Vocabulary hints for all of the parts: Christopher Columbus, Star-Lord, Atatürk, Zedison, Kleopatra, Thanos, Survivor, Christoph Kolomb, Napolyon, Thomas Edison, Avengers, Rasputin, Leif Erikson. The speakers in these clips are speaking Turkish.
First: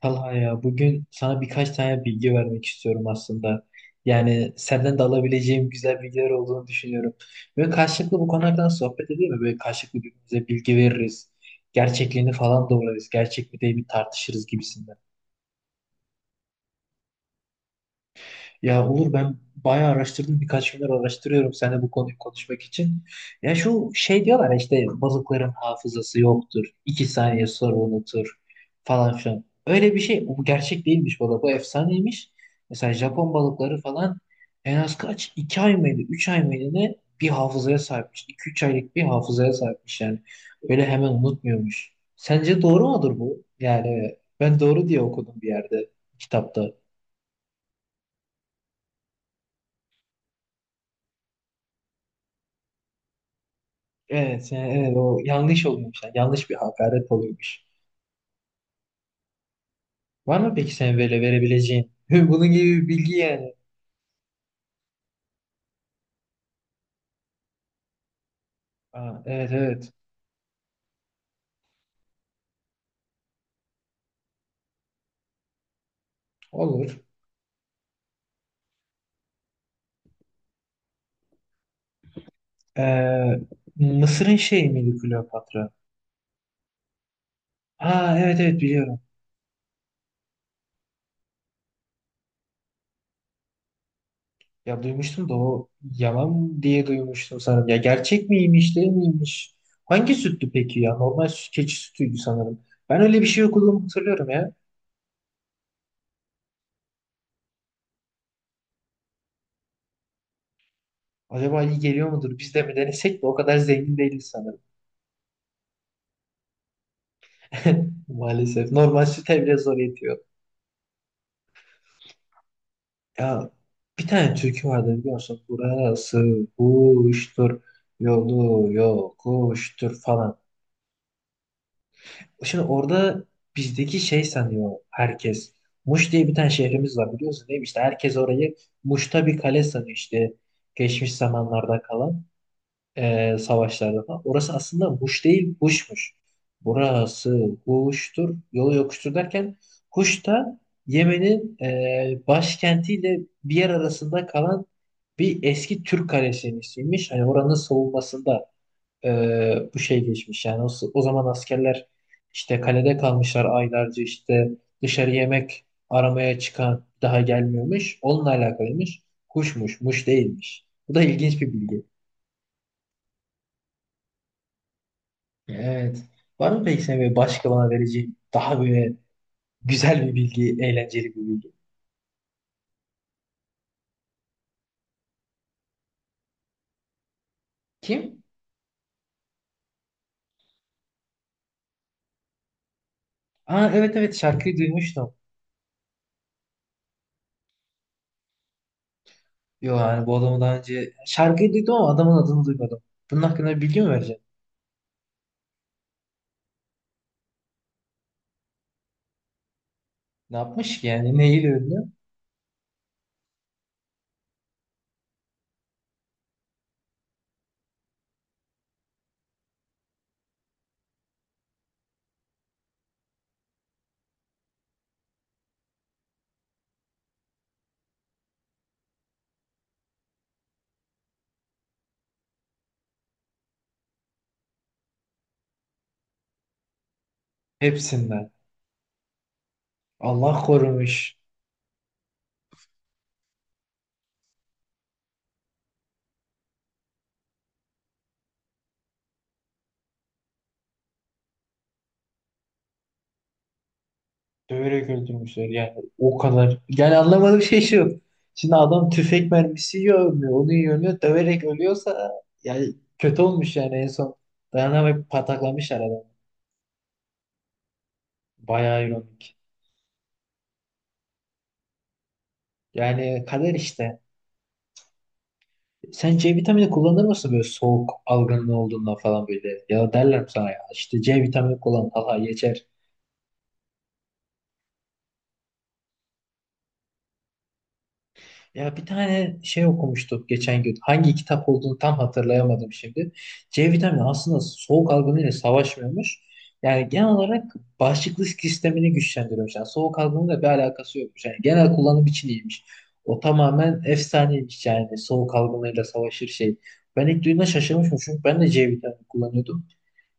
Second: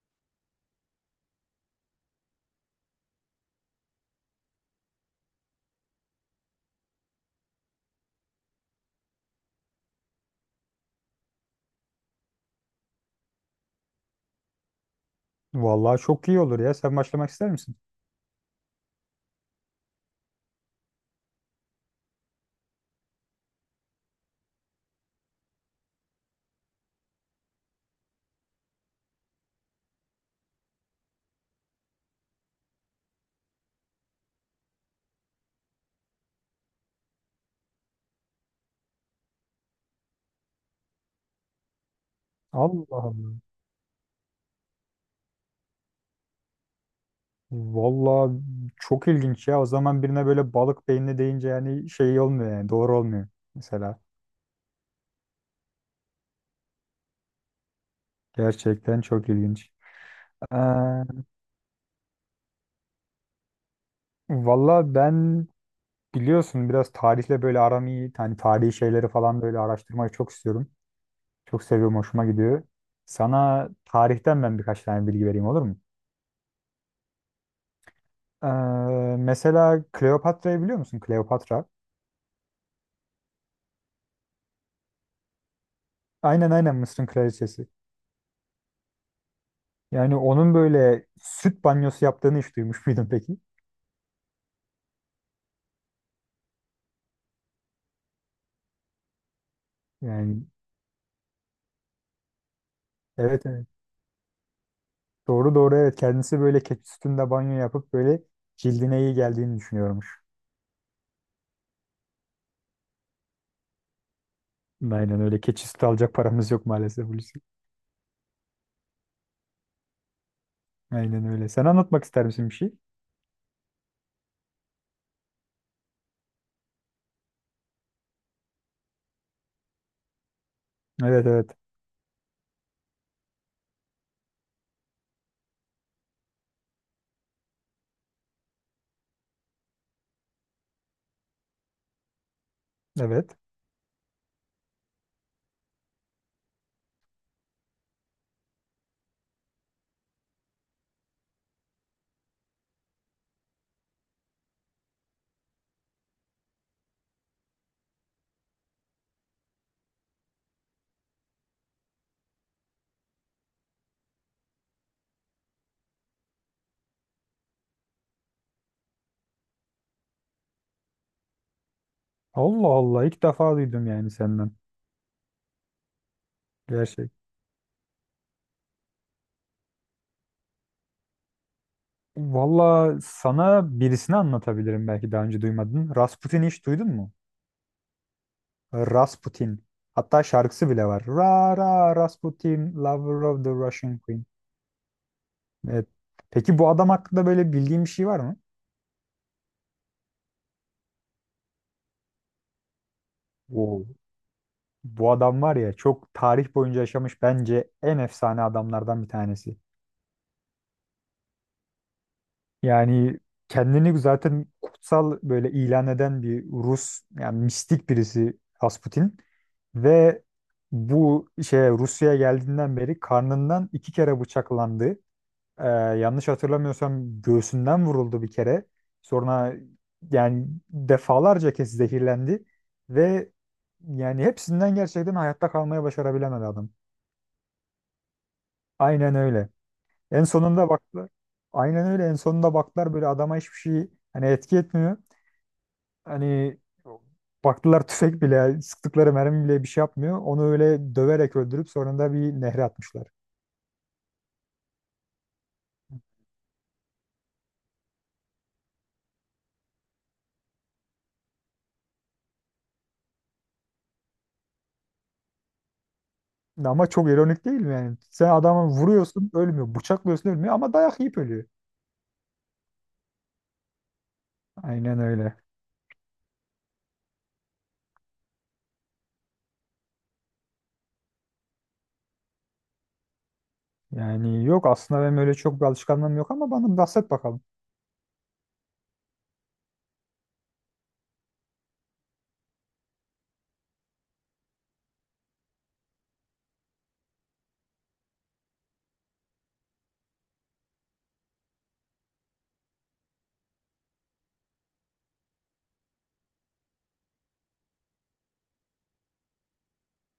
Talha ya bugün sana birkaç tane bilgi vermek istiyorum aslında. Yani senden de alabileceğim güzel bilgiler olduğunu düşünüyorum. Böyle karşılıklı bu konulardan sohbet edelim mi? Böyle karşılıklı birbirimize bilgi veririz. Gerçekliğini falan doğrularız. Gerçek mi değil mi tartışırız gibisinden. Vallahi çok iyi olur ya. Sen başlamak ister misin? Ya Uğur ben bayağı araştırdım. Birkaç gündür araştırıyorum seninle bu konuyu konuşmak için. Ya şu şey diyorlar ya, işte balıkların hafızası yoktur. 2 saniye sonra unutur falan filan. Öyle bir şey. Bu gerçek değilmiş bu arada. Bu efsaneymiş. Mesela Japon balıkları falan en az kaç? 2 ay mıydı? 3 ay mıydı ne? Bir hafızaya sahipmiş. İki üç aylık bir hafızaya sahipmiş yani. Öyle hemen unutmuyormuş. Sence Allah doğru mudur Allah. bu? Yani ben doğru diye okudum bir yerde kitapta. Vallahi çok ilginç ya. O zaman birine böyle balık beyinli deyince yani şey olmuyor, yani doğru olmuyor mesela. Evet, yani evet o yanlış oluyormuş. Yani yanlış bir hakaret oluyormuş. Gerçekten çok ilginç. Var mı Ee, peki sen böyle verebileceğin? Bunun gibi bir bilgi yani. Vallahi ben biliyorsun biraz tarihle böyle aram iyi. Hani tarihi şeyleri Aa, falan evet böyle evet araştırmayı çok istiyorum. Çok seviyorum, hoşuma gidiyor. Sana tarihten ben birkaç tane bilgi vereyim, olur mu? olur. Ee, Mesela Kleopatra'yı biliyor musun? Kleopatra. Ee, Mısır'ın şeyi miydi Kleopatra? Aynen aynen, Mısır'ın kraliçesi. Ha, evet evet biliyorum. Yani onun böyle süt banyosu yaptığını hiç duymuş muydun peki? Ya duymuştum da o yalan diye duymuştum sanırım. Ya gerçek miymiş değil miymiş? Hangi Yani süttü peki ya? Normal süt, keçi sütüydü sanırım. Ben öyle bir şey evet evet. okuduğumu hatırlıyorum ya. Doğru doğru evet. Kendisi böyle keçi sütünde banyo yapıp böyle cildine iyi geldiğini düşünüyormuş. Acaba iyi geliyor mudur? Biz de mi denesek de o kadar zengin değiliz sanırım. Aynen öyle. Keçi sütü alacak paramız yok maalesef Hulusi. Maalesef. Normal süte bile zor yetiyor. Aynen öyle. Sen anlatmak ister misin bir şey? Ya bir tane türkü vardı biliyorsun. Burası kuştur, yolu yokuştur falan. Evet evet. Şimdi orada bizdeki şey sanıyor herkes. Muş diye bir tane şehrimiz var biliyorsun değil mi? İşte herkes orayı Muş'ta bir kale sanıyor işte. Geçmiş zamanlarda kalan. Evet. Savaşlarda falan. Orası aslında Huş değil, Huş'muş. Burası Huş'tur, yolu yokuştur derken Huş da Yemen'in başkentiyle bir yer arasında kalan bir eski Türk kalesinin ismiymiş. Hani oranın savunmasında bu şey geçmiş. Yani o zaman askerler işte kalede kalmışlar aylarca işte dışarı yemek aramaya çıkan daha gelmiyormuş. Onunla alakalıymış. Huşmuş, muş değilmiş. Bu da ilginç bir bilgi. Allah Allah, ilk defa duydum yani senden. Evet. Var mı peki senin Gerçek. böyle başka bana vereceğin daha böyle güzel bir bilgi, eğlenceli bir bilgi? Valla sana birisini anlatabilirim, belki daha önce duymadın. Rasputin'i hiç duydun mu? Kim? Rasputin. Hatta şarkısı bile var. Ra ra Rasputin, lover of the Aa, evet Russian evet Queen. şarkıyı duymuştum. Evet. Peki bu adam hakkında böyle bildiğin bir şey var mı? Yo yani bu adamı daha önce şarkıyı duydum ama adamın adını duymadım. Bunun hakkında bir bilgi Oo. mi vereceksin? Bu adam var ya, çok tarih boyunca yaşamış bence en efsane adamlardan bir tanesi. Ne yapmış ki yani? Neyle ünlü? Yani kendini zaten kutsal böyle ilan eden bir Rus, yani mistik birisi Rasputin ve bu şeye Rusya'ya geldiğinden beri karnından iki kere bıçaklandı. Ee, yanlış hatırlamıyorsam göğsünden vuruldu bir kere. Sonra yani defalarca kez zehirlendi ve yani hepsinden gerçekten hayatta kalmaya başarabilemedi adam. Hepsinden. Aynen öyle. En Allah sonunda baktılar. korumuş. Aynen öyle. En sonunda baktılar, böyle adama hiçbir şey hani etki etmiyor. Hani baktılar, tüfek bile sıktıkları mermi bile bir şey yapmıyor. Onu öyle döverek öldürüp sonunda bir nehre atmışlar. Döverek öldürmüşler yani o kadar. Yani anlamadığım şey şu. Şimdi adam tüfek mermisi yiyor ölmüyor. Onu yiyor ölmüyor. Döverek ölüyorsa yani kötü olmuş yani en son. Dayanamayıp pataklamışlar adamı. Ama çok ironik değil mi yani? Sen adamı Bayağı vuruyorsun, ironik. ölmüyor. Bıçaklıyorsun, ölmüyor ama dayak yiyip ölüyor. Yani kader işte. Aynen öyle. Sen C vitamini kullanır mısın böyle soğuk algınlığı olduğunda falan böyle? Ya derler mi sana ya işte C vitamini kullan Allah geçer. Yani yok, aslında benim öyle çok bir alışkanlığım yok ama bana bahset bakalım. Ya bir tane şey okumuştuk geçen gün. Hangi kitap olduğunu tam hatırlayamadım şimdi. C vitamini aslında soğuk algınlığıyla savaşmıyormuş. Yani genel olarak bağışıklık sistemini güçlendiriyormuş. Yani soğuk algınlığıyla bir alakası yokmuş. Yani genel kullanım için iyiymiş. O tamamen efsaneymiş yani soğuk algınlığıyla savaşır şey. Ben ilk duyduğumda şaşırmışım çünkü ben de C vitamini kullanıyordum.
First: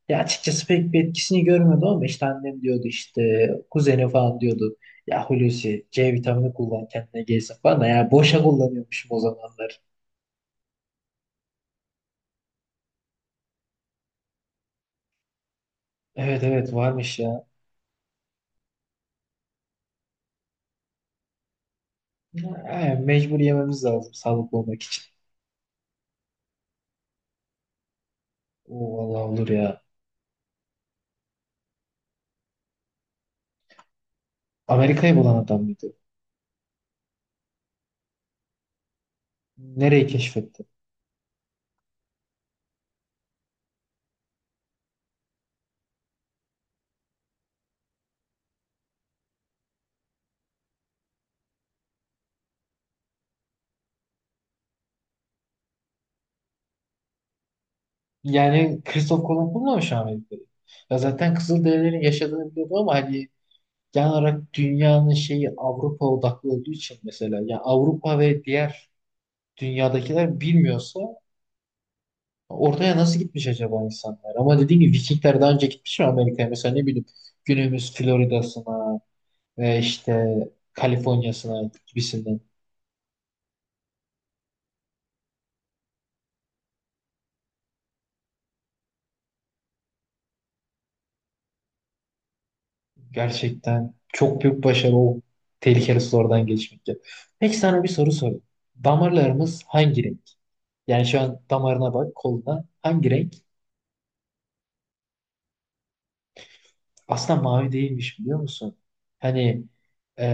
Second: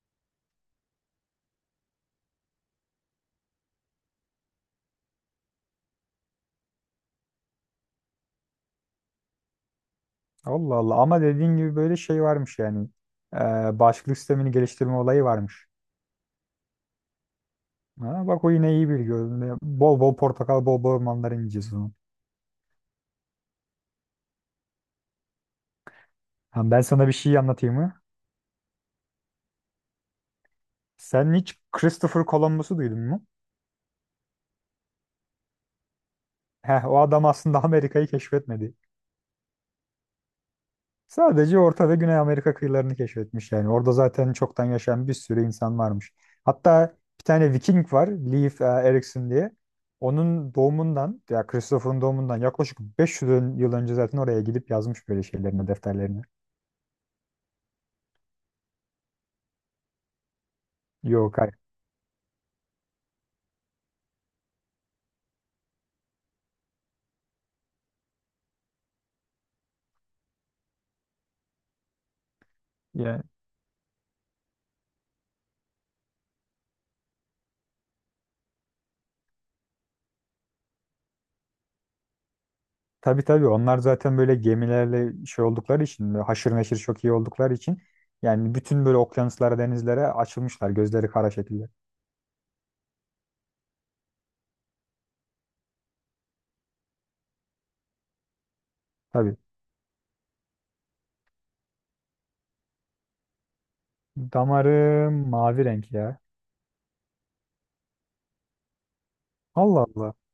Ya açıkçası pek bir etkisini görmedim ama işte annem diyordu işte kuzeni falan diyordu. Ya Hulusi C vitamini kullan kendine gelsin falan da ya boşa kullanıyormuşum o zamanlar. Allah Allah, ama dediğin gibi böyle şey varmış yani. Ee, bağışıklık sistemini geliştirme olayı varmış. Evet evet varmış ya. Ha, bak o yine iyi bir görüntü. Bol bol portakal, bol bol mandalina yiyeceğiz o zaman. Ya, mecbur yememiz lazım sağlıklı olmak için. Ha, ben sana bir şey anlatayım mı? O vallahi olur ya. Sen hiç Christopher Columbus'u duydun mu? Amerika'yı bulan adam mıydı? Heh, o adam aslında Amerika'yı keşfetmedi. Nereyi keşfetti? Sadece Orta ve Güney Amerika kıyılarını keşfetmiş yani. Orada zaten çoktan yaşayan bir sürü insan varmış. Hatta bir tane Viking var, Leif Erikson diye. Onun doğumundan, ya Christopher'ın doğumundan yaklaşık 500 yıl önce zaten oraya gidip yazmış böyle şeylerini, defterlerini. Yani Christoph Kolomb bulmamış Amerika'yı. Ya zaten Yok, hayır. Kızılderililerin yaşadığını biliyordu ama hani genel olarak dünyanın şeyi Avrupa odaklı olduğu için mesela yani Avrupa ve diğer dünyadakiler bilmiyorsa oraya nasıl Yani, gitmiş acaba insanlar? Ama dediğim gibi Vikingler daha önce gitmiş mi Amerika'ya? Mesela ne bileyim günümüz Florida'sına ve işte Kaliforniya'sına gibisinden. tabii tabii, onlar zaten böyle gemilerle şey oldukları için, böyle haşır neşir çok iyi oldukları için yani bütün böyle okyanuslara, denizlere açılmışlar gözleri kara şekilde. Gerçekten çok büyük başarı o tehlikeli sulardan geçmek ya. Peki sana bir soru sorayım. Tabii. Damarlarımız hangi renk? Yani şu an damarına bak koluna hangi renk? Damarı mavi renk ya. Aslında mavi değilmiş biliyor musun? Hani, Allah Allah. e,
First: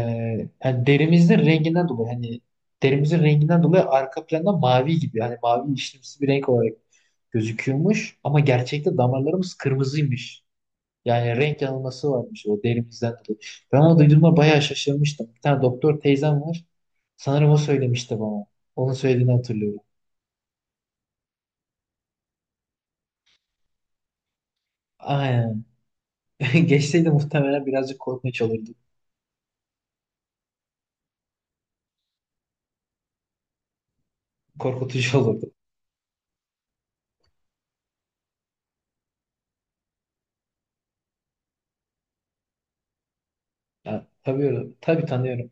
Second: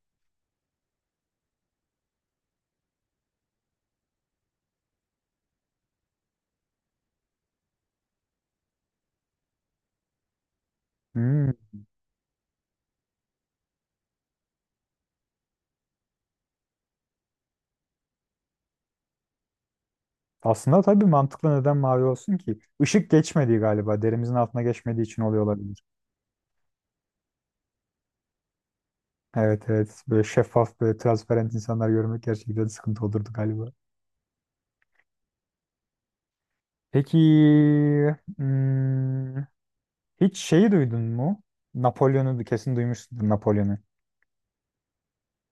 hani derimizin renginden dolayı arka planda mavi gibi hani mavi işlemsi bir renk olarak gözüküyormuş ama gerçekte damarlarımız kırmızıymış. Yani Hmm. renk yanılması varmış o derimizden dolayı. Ben onu duyduğumda bayağı şaşırmıştım. Bir tane doktor teyzem var. Sanırım o söylemişti bana. Onun söylediğini hatırlıyorum. Aslında tabii mantıklı, neden mavi olsun ki? Işık geçmediği galiba. Derimizin altına geçmediği için oluyor Aynen. olabilir. Geçseydi muhtemelen birazcık korkunç olurdu. Evet evet. Böyle şeffaf, böyle transparent insanlar görmek gerçekten sıkıntı olurdu galiba. Korkutucu olurdu. Peki hmm, hiç şeyi duydun mu? Napolyon'u kesin duymuşsundur, Napolyon'u. Ya, tabii, tabii tanıyorum.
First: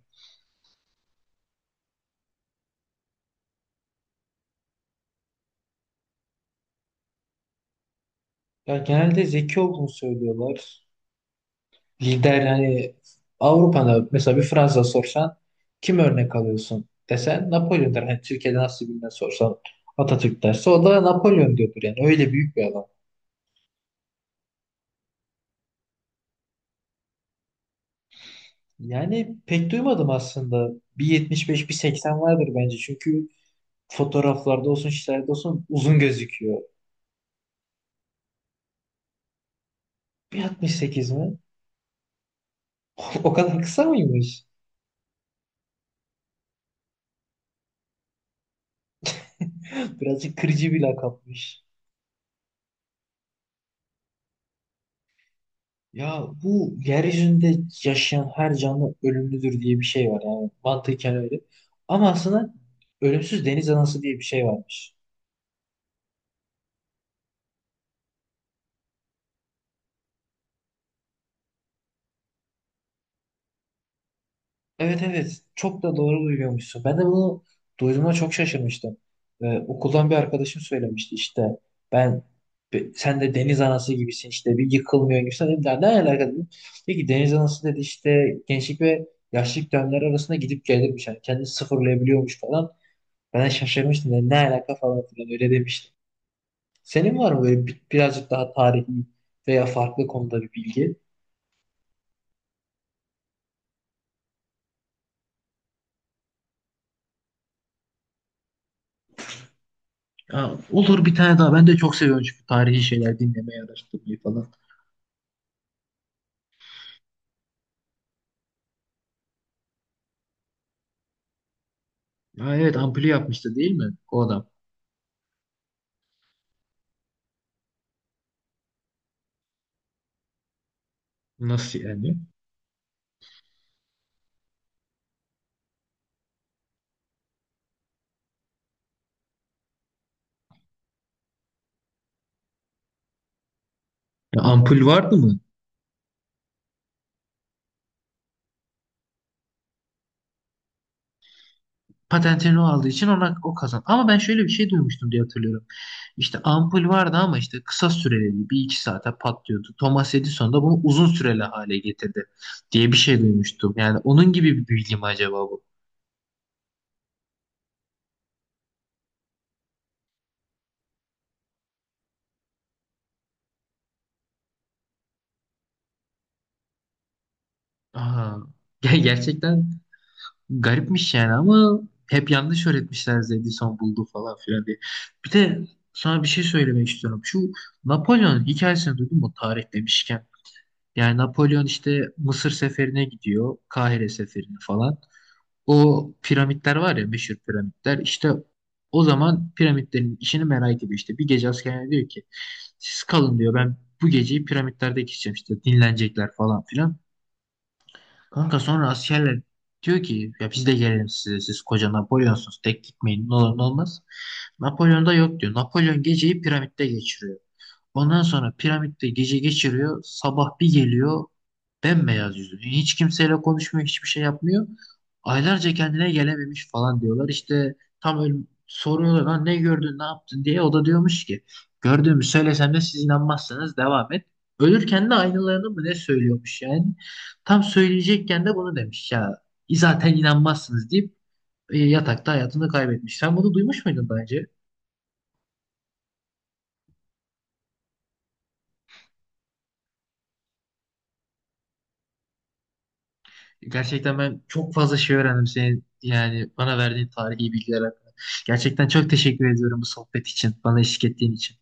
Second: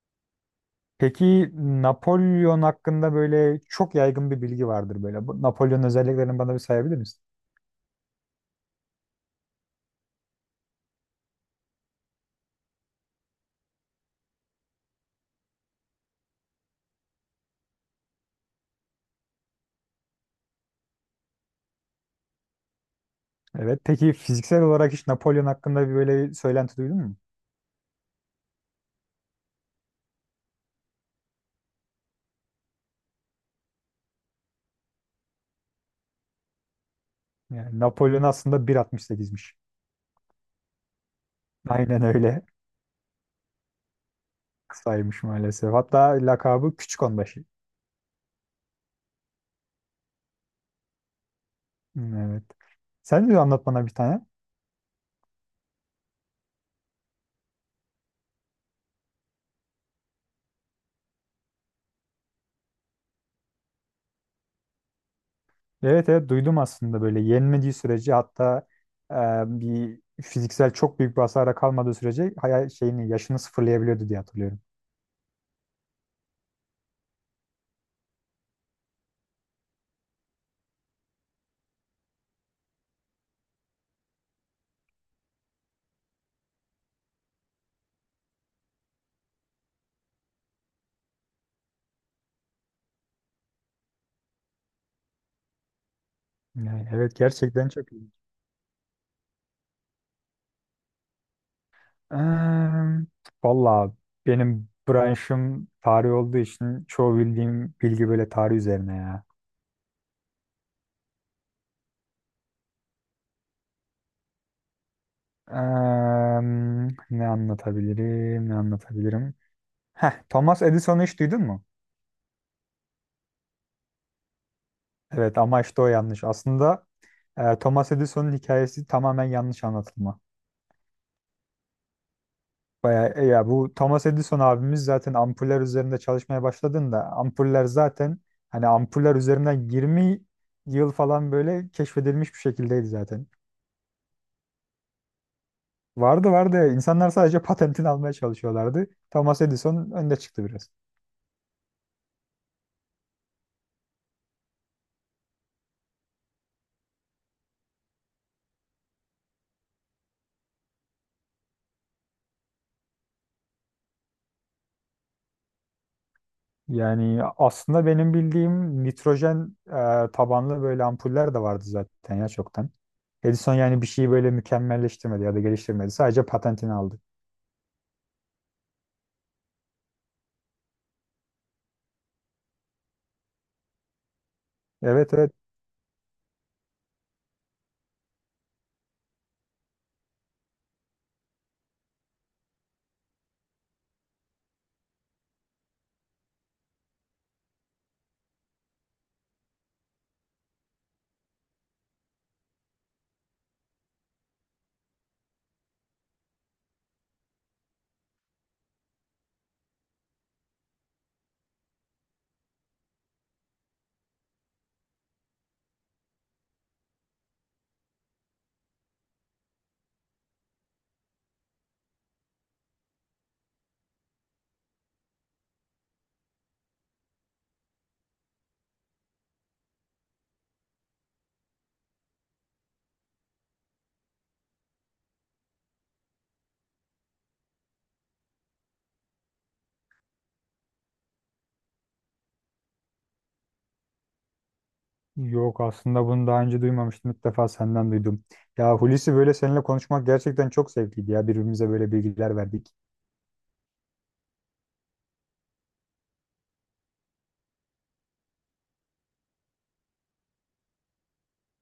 Peki Napolyon hakkında böyle çok yaygın bir bilgi vardır böyle. Bu Napolyon özelliklerini bana bir sayabilir misin? Ya, genelde zeki olduğunu söylüyorlar. Lider yani Avrupa'da mesela bir Fransa sorsan kim örnek alıyorsun desen Napolyon der. Hani Türkiye'de nasıl bilinen sorsan Atatürk derse o da Napolyon diyordur yani öyle büyük bir adam. Evet. Peki fiziksel olarak hiç Napolyon hakkında bir böyle söylenti duydun mu? Yani pek duymadım aslında. Bir 75, bir 80 vardır bence. Çünkü fotoğraflarda olsun şeylerde olsun uzun gözüküyor. Yani Napolyon aslında 1.68'miş. Bir 68 mi? Aynen öyle. O kadar kısa mıymış? Kısaymış maalesef. Hatta lakabı Küçük Onbaşı. Birazcık kırıcı bir lakapmış. Evet. Sen de anlat bana bir tane. Ya bu yeryüzünde yaşayan her canlı ölümlüdür diye bir şey var yani mantıken öyle. Ama aslında ölümsüz deniz anası diye bir şey varmış. Evet evet, duydum aslında. Böyle yenmediği sürece, hatta e, bir fiziksel çok büyük bir hasara kalmadığı sürece hayal şeyini yaşını sıfırlayabiliyordu diye hatırlıyorum. Evet evet çok da doğru duyuyormuşsun. Ben de bunu duyduğuma çok şaşırmıştım. Okuldan bir arkadaşım söylemişti işte ben sen de deniz anası gibisin işte bir yıkılmıyor gibisin. Dedim, ne alaka dedim. Peki deniz anası dedi işte gençlik ve yaşlılık dönemleri arasında gidip gelirmiş. Yani kendini sıfırlayabiliyormuş falan. Ben de şaşırmıştım dedim, ne alaka falan filan öyle demiştim. Yani evet, Senin var mı böyle gerçekten çok iyi. birazcık daha tarihi veya farklı konuda bir bilgi? Eee, valla benim branşım tarih olduğu için çoğu bildiğim bilgi böyle tarih üzerine ya. Ya, olur bir tane daha. Ben de çok seviyorum çünkü tarihi şeyler dinlemeyi, araştırmayı falan. Em, ne anlatabilirim ne anlatabilirim. Heh, Thomas Edison'u hiç duydun mu? Ha, evet ampulü yapmıştı değil mi o adam? Evet, ama işte o yanlış. Aslında Thomas Edison'un hikayesi tamamen yanlış anlatılma. Nasıl yani? Bayağı, ya bu Thomas Edison abimiz zaten ampuller üzerinde çalışmaya başladığında ampuller zaten hani ampuller üzerinden 20 yıl falan böyle keşfedilmiş bir şekildeydi zaten. Ya, ampul vardı mı? Vardı vardı. İnsanlar sadece patentini almaya çalışıyorlardı. Thomas Edison önde çıktı biraz. Patentini o aldığı için ona o kazan. Ama ben şöyle bir şey duymuştum diye hatırlıyorum. İşte ampul vardı ama işte kısa süreli bir iki saate patlıyordu. Thomas Edison da bunu uzun süreli hale getirdi diye bir şey duymuştum. Yani onun gibi bir bilgi mi acaba bu? Yani aslında benim bildiğim nitrojen tabanlı böyle ampuller de vardı zaten ya çoktan. Edison yani bir şeyi böyle mükemmelleştirmedi ya da geliştirmedi. Sadece patentini aldı. Aha. Gerçekten garipmiş yani ama hep yanlış öğretmişler Zedison buldu falan filan diye. Evet Bir evet. de sana bir şey söylemek istiyorum. Şu Napolyon hikayesini duydun mu tarih demişken? Yani Napolyon işte Mısır seferine gidiyor. Kahire seferine falan. O piramitler var ya meşhur piramitler. İşte o zaman piramitlerin işini merak ediyor işte. Bir gece askerine diyor ki siz kalın diyor ben bu geceyi piramitlerde geçeceğim işte dinlenecekler falan filan. Kanka sonra askerler diyor ki ya biz de gelelim size siz koca Napolyonsunuz tek gitmeyin ne olur ne olmaz. Napolyon da yok diyor. Napolyon geceyi piramitte geçiriyor. Ondan sonra piramitte gece geçiriyor. Sabah bir geliyor bembeyaz yüzü. Hiç kimseyle konuşmuyor hiçbir şey yapmıyor. Aylarca kendine gelememiş falan diyorlar. İşte tam öyle soruyorlar lan ne gördün ne yaptın diye. O da diyormuş ki gördüğümü söylesem de siz inanmazsınız devam et. Ölürken de aynılarını mı ne söylüyormuş yani. Tam söyleyecekken de bunu demiş ya. Zaten inanmazsınız deyip yatakta hayatını kaybetmiş. Sen bunu duymuş muydun daha önce? Yok, aslında bunu daha önce duymamıştım. İlk defa senden duydum. Ya Hulusi, böyle seninle konuşmak gerçekten çok zevkliydi ya. Birbirimize böyle bilgiler verdik. Gerçekten ben çok fazla şey öğrendim senin yani bana verdiğin tarihi bilgiler hakkında. Gerçekten çok teşekkür ediyorum bu sohbet için, bana eşlik ettiğin için.